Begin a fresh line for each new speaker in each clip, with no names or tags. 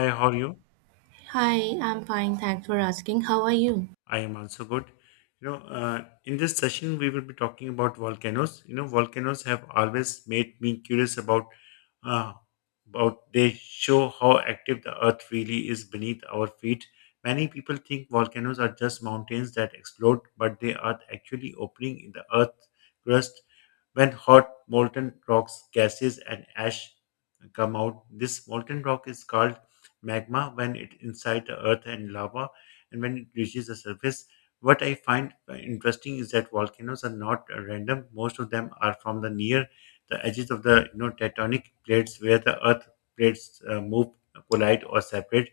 Hi, how are you?
Hi, I'm fine. Thanks for asking. How are you?
I am also good. In this session, we will be talking about volcanoes. Volcanoes have always made me curious about uh, they show how active the earth really is beneath our feet. Many people think volcanoes are just mountains that explode, but they are actually opening in the earth crust when hot molten rocks, gases, and ash come out. This molten rock is called magma when it inside the earth and lava and when it reaches the surface. What I find interesting is that volcanoes are not random. Most of them are from the near the edges of the tectonic plates where the earth plates move, collide or separate.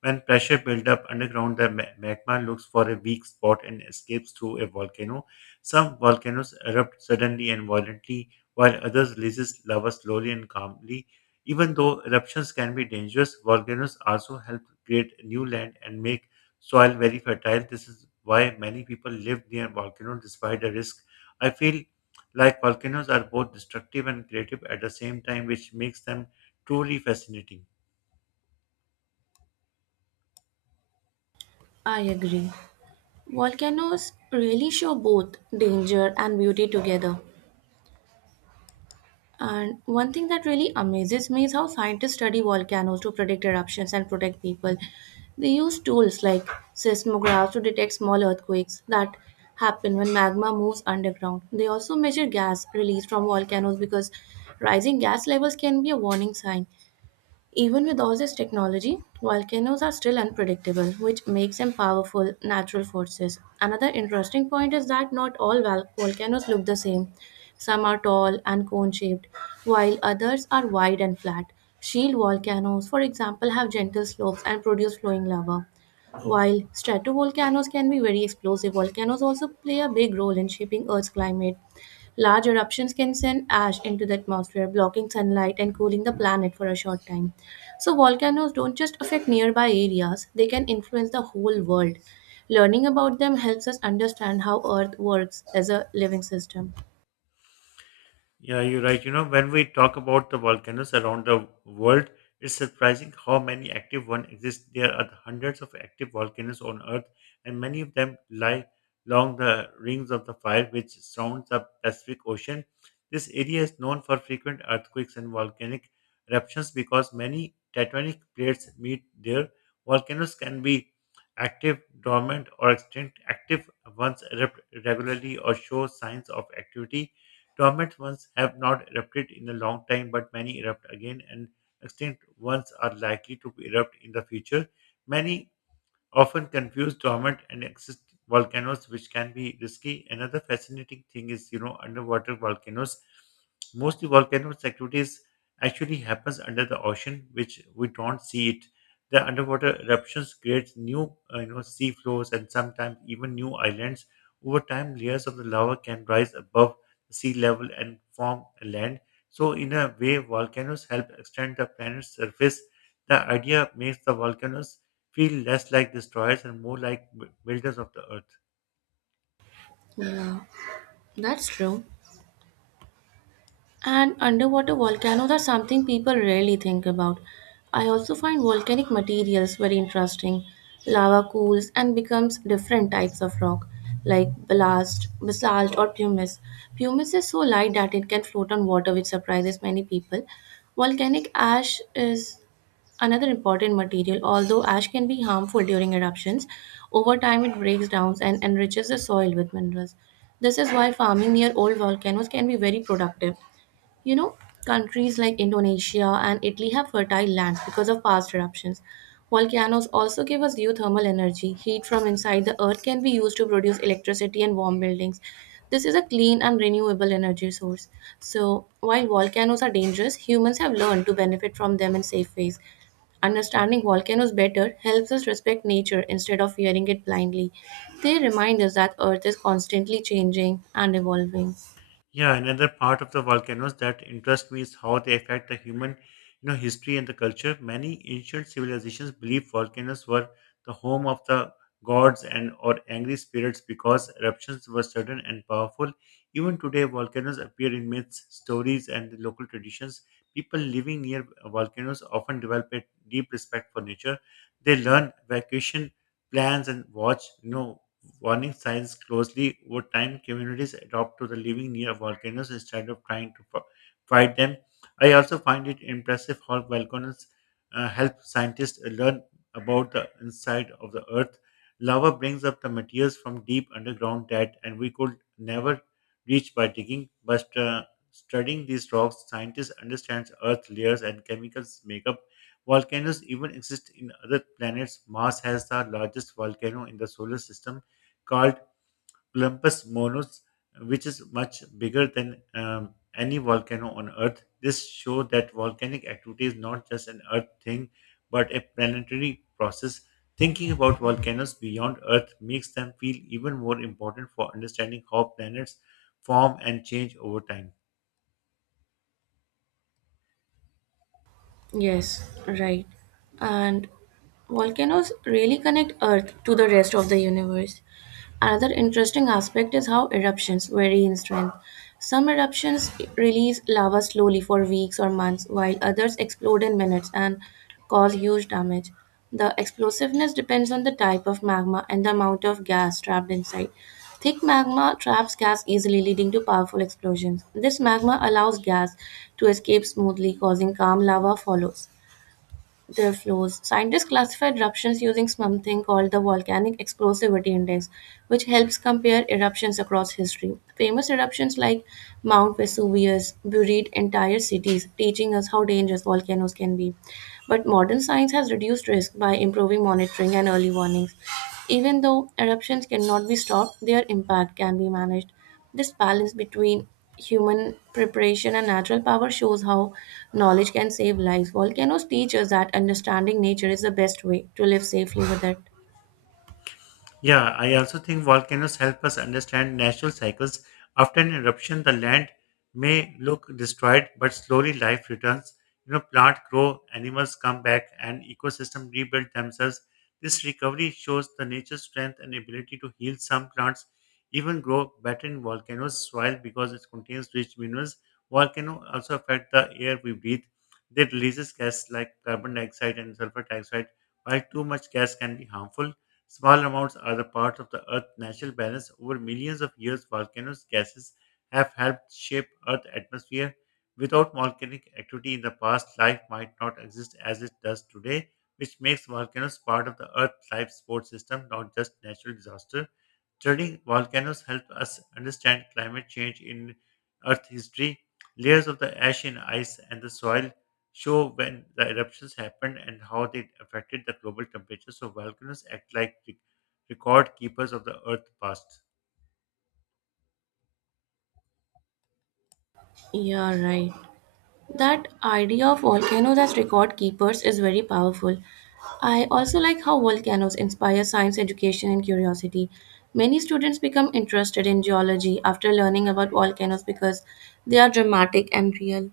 When pressure builds up underground the magma looks for a weak spot and escapes through a volcano. Some volcanoes erupt suddenly and violently, while others releases lava slowly and calmly. Even though eruptions can be dangerous, volcanoes also help create new land and make soil very fertile. This is why many people live near volcanoes despite the risk. I feel like volcanoes are both destructive and creative at the same time, which makes them truly fascinating.
I agree. Volcanoes really show both danger and beauty together. And one thing that really amazes me is how scientists study volcanoes to predict eruptions and protect people. They use tools like seismographs to detect small earthquakes that happen when magma moves underground. They also measure gas released from volcanoes because rising gas levels can be a warning sign. Even with all this technology, volcanoes are still unpredictable, which makes them powerful natural forces. Another interesting point is that not all volcanoes look the same. Some are tall and cone shaped, while others are wide and flat. Shield volcanoes, for example, have gentle slopes and produce flowing lava. While stratovolcanoes can be very explosive, volcanoes also play a big role in shaping Earth's climate. Large eruptions can send ash into the atmosphere, blocking sunlight and cooling the planet for a short time. So, volcanoes don't just affect nearby areas, they can influence the whole world. Learning about them helps us understand how Earth works as a living system.
Yeah, you're right. When we talk about the volcanoes around the world, it's surprising how many active ones exist. There are hundreds of active volcanoes on Earth, and many of them lie along the rings of the fire which surrounds the Pacific Ocean. This area is known for frequent earthquakes and volcanic eruptions because many tectonic plates meet there. Volcanoes can be active, dormant, or extinct. Active ones erupt regularly or show signs of activity. Dormant ones have not erupted in a long time, but many erupt again, and extinct ones are likely to erupt in the future. Many often confuse dormant and existing volcanoes, which can be risky. Another fascinating thing is, underwater volcanoes. Mostly volcanoes activities actually happens under the ocean, which we don't see it. The underwater eruptions create new, sea floors and sometimes even new islands. Over time, layers of the lava can rise above the sea level and form a land. So, in a way, volcanoes help extend the planet's surface. The idea makes the volcanoes feel less like destroyers and more like builders of the earth.
Yeah, that's true. An underwater volcano, that's something people rarely think about. I also find volcanic materials very interesting. Lava cools and becomes different types of rock, like blast, basalt, or pumice. Pumice is so light that it can float on water, which surprises many people. Volcanic ash is another important material, although ash can be harmful during eruptions. Over time, it breaks down and enriches the soil with minerals. This is why farming near old volcanoes can be very productive. You know countries like Indonesia and Italy have fertile lands because of past eruptions. Volcanoes also give us geothermal energy. Heat from inside the earth can be used to produce electricity and warm buildings. This is a clean and renewable energy source. So, while volcanoes are dangerous, humans have learned to benefit from them in safe ways. Understanding volcanoes better helps us respect nature instead of fearing it blindly. They remind us that Earth is constantly changing and evolving.
Yeah, another part of the volcanoes that interests me is how they affect the human, history and the culture. Many ancient civilizations believed volcanoes were the home of the gods and or angry spirits because eruptions were sudden and powerful. Even today, volcanoes appear in myths, stories, and local traditions. People living near volcanoes often develop a deep respect for nature. They learn evacuation plans and watch, warning signs closely. Over time, communities adopt to the living near volcanoes instead of trying to fight them. I also find it impressive how volcanoes help scientists learn about the inside of the Earth. Lava brings up the materials from deep underground that, and we could never reach by digging. But Studying these rocks, scientists understand Earth layers and chemicals makeup. Volcanoes even exist in other planets. Mars has the largest volcano in the solar system called Olympus Mons, which is much bigger than any volcano on Earth. This show that volcanic activity is not just an Earth thing, but a planetary process. Thinking about volcanoes beyond Earth makes them feel even more important for understanding how planets form and change over time.
Yes, right. And volcanoes really connect Earth to the rest of the universe. Another interesting aspect is how eruptions vary in strength. Some eruptions release lava slowly for weeks or months, while others explode in minutes and cause huge damage. The explosiveness depends on the type of magma and the amount of gas trapped inside. Thick magma traps gas easily, leading to powerful explosions. This magma allows gas to escape smoothly, causing calm lava follows their flows. Scientists classify eruptions using something called the Volcanic Explosivity Index, which helps compare eruptions across history. Famous eruptions like Mount Vesuvius buried entire cities, teaching us how dangerous volcanoes can be. But modern science has reduced risk by improving monitoring and early warnings. Even though eruptions cannot be stopped, their impact can be managed. This balance between human preparation and natural power shows how knowledge can save lives. Volcanoes teach us that understanding nature is the best way to live safely with it.
Yeah, I also think volcanoes help us understand natural cycles. After an eruption, the land may look destroyed, but slowly life returns. You know, plants grow, animals come back, and ecosystems rebuild themselves. This recovery shows the nature's strength and ability to heal. Some plants even grow better in volcanoes' soil because it contains rich minerals. Volcanoes also affect the air we breathe. They releases gas like carbon dioxide and sulfur dioxide, while too much gas can be harmful. Small amounts are the part of the Earth's natural balance. Over millions of years, volcanoes' gases have helped shape Earth's atmosphere. Without volcanic activity in the past, life might not exist as it does today, which makes volcanoes part of the Earth's life support system, not just natural disaster. Studying volcanoes help us understand climate change in Earth history. Layers of the ash and ice and the soil show when the eruptions happened and how they affected the global temperature. So volcanoes act like record keepers of the Earth's past.
Yeah, right. That idea of volcanoes as record keepers is very powerful. I also like how volcanoes inspire science education and curiosity. Many students become interested in geology after learning about volcanoes because they are dramatic and real.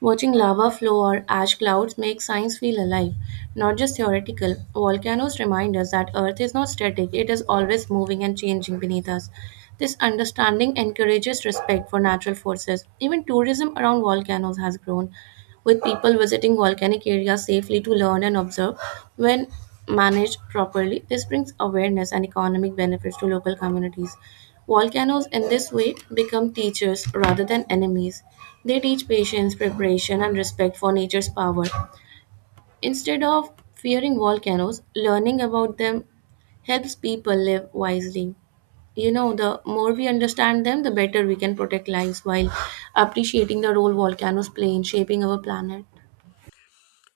Watching lava flow or ash clouds makes science feel alive, not just theoretical. Volcanoes remind us that Earth is not static, it is always moving and changing beneath us. This understanding encourages respect for natural forces. Even tourism around volcanoes has grown, with people visiting volcanic areas safely to learn and observe. When managed properly, this brings awareness and economic benefits to local communities. Volcanoes, in this way, become teachers rather than enemies. They teach patience, preparation, and respect for nature's power. Instead of fearing volcanoes, learning about them helps people live wisely. You know, the more we understand them, the better we can protect lives while appreciating the role volcanoes play in shaping our planet.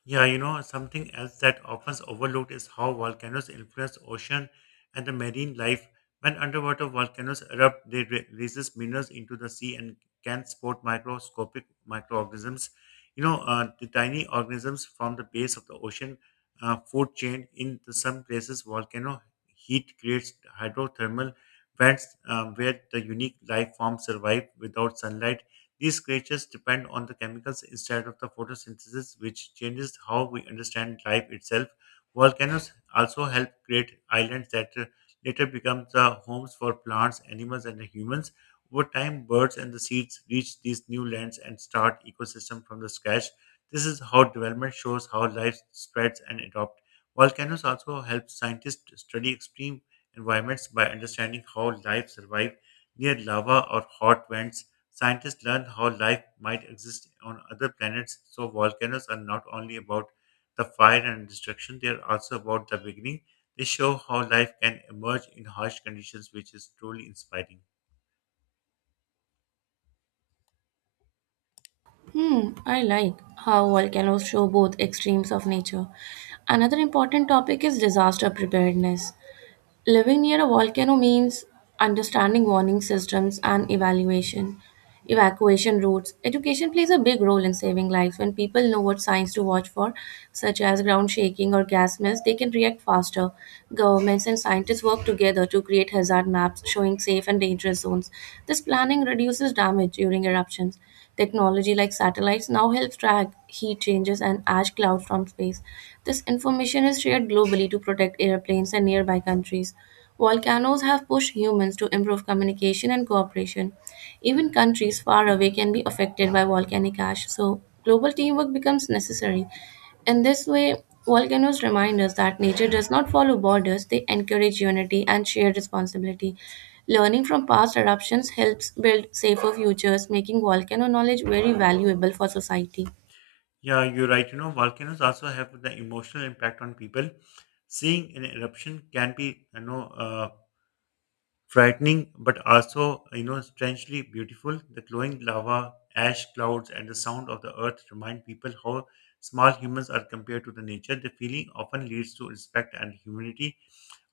Yeah, you know, something else that often overlooked is how volcanoes influence ocean and the marine life. When underwater volcanoes erupt, they releases minerals into the sea and can support microscopic microorganisms. The tiny organisms from the base of the ocean food chain. In the, some places, volcano heat creates hydrothermal vents where the unique life forms survive without sunlight. These creatures depend on the chemicals instead of the photosynthesis, which changes how we understand life itself. Volcanoes also help create islands that later become the homes for plants, animals, and humans. Over time, birds and the seeds reach these new lands and start ecosystem from the scratch. This is how development shows how life spreads and adopts. Volcanoes also help scientists study extreme environments by understanding how life survives near lava or hot vents. Scientists learned how life might exist on other planets, so volcanoes are not only about the fire and destruction, they are also about the beginning. They show how life can emerge in harsh conditions, which is truly inspiring.
Hmm, I like how volcanoes show both extremes of nature. Another important topic is disaster preparedness. Living near a volcano means understanding warning systems and evacuation routes. Education plays a big role in saving lives. When people know what signs to watch for, such as ground shaking or gas mist, they can react faster. Governments and scientists work together to create hazard maps showing safe and dangerous zones. This planning reduces damage during eruptions. Technology like satellites now helps track heat changes and ash clouds from space. This information is shared globally to protect airplanes and nearby countries. Volcanoes have pushed humans to improve communication and cooperation. Even countries far away can be affected by volcanic ash, so global teamwork becomes necessary. In this way, volcanoes remind us that nature does not follow borders, they encourage unity and shared responsibility. Learning from past eruptions helps build safer futures, making volcano knowledge very valuable for society.
Yeah, you're right. You know, volcanoes also have the emotional impact on people. Seeing an eruption can be, frightening but also strangely beautiful. The glowing lava, ash clouds and the sound of the earth remind people how small humans are compared to the nature. The feeling often leads to respect and humility.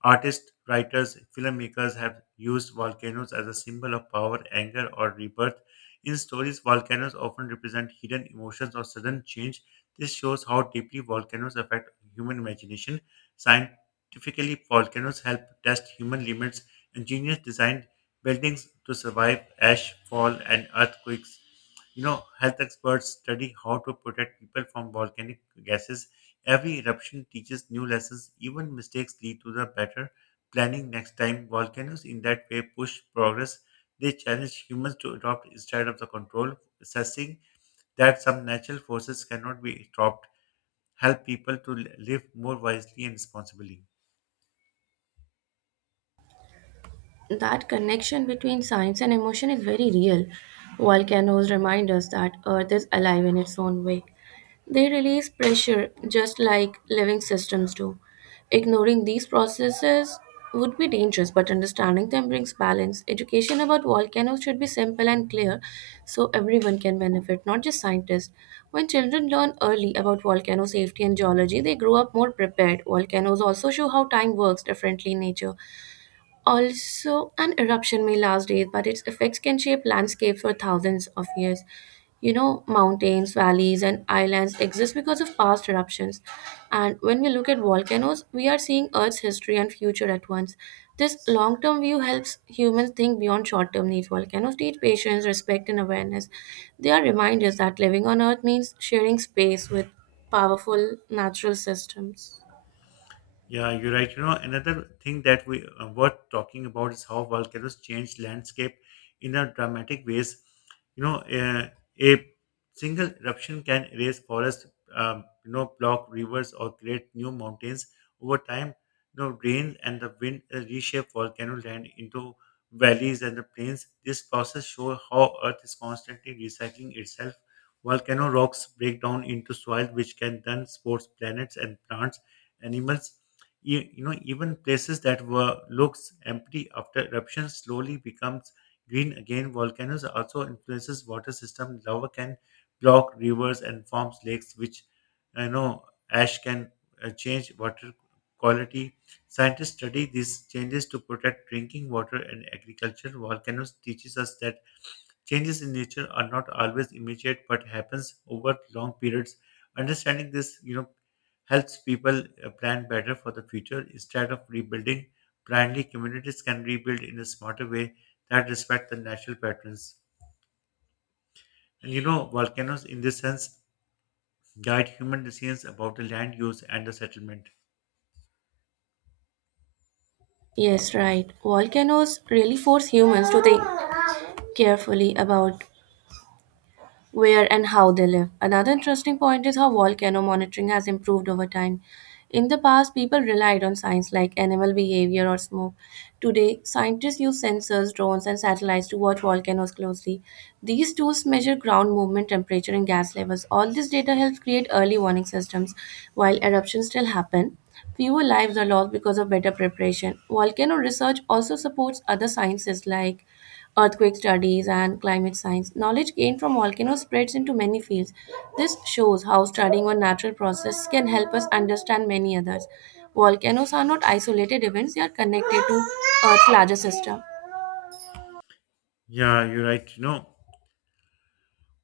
Artists, writers, filmmakers have used volcanoes as a symbol of power, anger, or rebirth. In stories, volcanoes often represent hidden emotions or sudden change. This shows how deeply volcanoes affect human imagination. Scientifically, volcanoes help test human limits. Engineers designed buildings to survive ash, fall, and earthquakes. You know, health experts study how to protect people from volcanic gases. Every eruption teaches new lessons. Even mistakes lead to the better planning next time. Volcanoes, in that way, push progress. They challenge humans to adopt instead of the control, assessing that some natural forces cannot be stopped, help people to live more wisely and responsibly.
That connection between science and emotion is very real. Volcanoes remind us that Earth is alive in its own way. They release pressure just like living systems do. Ignoring these processes would be dangerous, but understanding them brings balance. Education about volcanoes should be simple and clear so everyone can benefit, not just scientists. When children learn early about volcano safety and geology, they grow up more prepared. Volcanoes also show how time works differently in nature. Also, an eruption may last days, but its effects can shape landscapes for thousands of years. You know, mountains, valleys, and islands exist because of past eruptions. And when we look at volcanoes, we are seeing Earth's history and future at once. This long term view helps humans think beyond short term needs. Volcanoes teach patience, respect, and awareness. They are reminders that living on Earth means sharing space with powerful natural systems.
Yeah, you're right. Another thing that we worth talking about is how volcanoes change landscape in a dramatic ways. You know, uh, a single eruption can erase forests, block rivers or create new mountains. Over time, rain and the wind reshape volcano land into valleys and the plains. This process shows how Earth is constantly recycling itself. Volcano rocks break down into soil, which can then support planets and plants, animals. Even places that were looks empty after eruption slowly becomes green again. Volcanoes also influences water system. Lava can block rivers and forms lakes, which you know ash can change water quality. Scientists study these changes to protect drinking water and agriculture. Volcanoes teaches us that changes in nature are not always immediate but happens over long periods. Understanding this, helps people plan better for the future instead of rebuilding blindly. Communities can rebuild in a smarter way that respect the natural patterns. And you know, volcanoes in this sense guide human decisions about the land use and the settlement.
Yes, right. Volcanoes really force humans to think carefully about where and how they live. Another interesting point is how volcano monitoring has improved over time. In the past, people relied on signs like animal behavior or smoke. Today, scientists use sensors, drones, and satellites to watch volcanoes closely. These tools measure ground movement, temperature, and gas levels. All this data helps create early warning systems. While eruptions still happen, fewer lives are lost because of better preparation. Volcano research also supports other sciences like earthquake studies, and climate science. Knowledge gained from volcanoes spreads into many fields. This shows how studying one natural process can help us understand many others. Volcanoes are not isolated events, they are connected to Earth's larger system.
Yeah, you're right.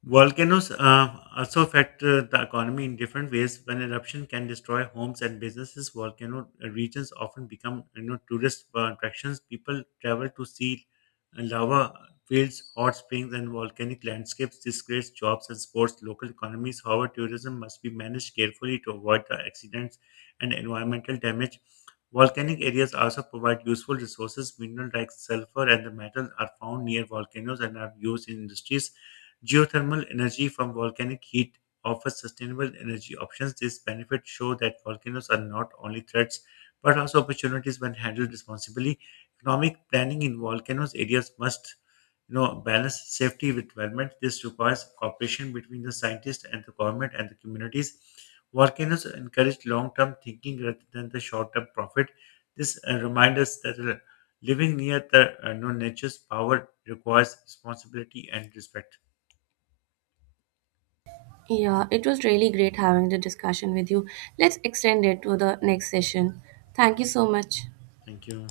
Volcanoes also affect the economy in different ways. When eruption can destroy homes and businesses, volcano regions often become tourist attractions. People travel to see lava fields, hot springs, and volcanic landscapes. This creates jobs and supports local economies. However, tourism must be managed carefully to avoid the accidents and environmental damage. Volcanic areas also provide useful resources. Minerals like sulfur and the metal are found near volcanoes and are used in industries. Geothermal energy from volcanic heat offers sustainable energy options. These benefits show that volcanoes are not only threats but also opportunities when handled responsibly. Economic planning in volcanoes areas must balance safety with development. This requires cooperation between the scientists and the government and the communities. Volcanoes encourage long-term thinking rather than the short-term profit. This reminds us that living near the nature's power requires responsibility and respect.
Yeah, it was really great having the discussion with you. Let's extend it to the next session. Thank you so much.
Thank you.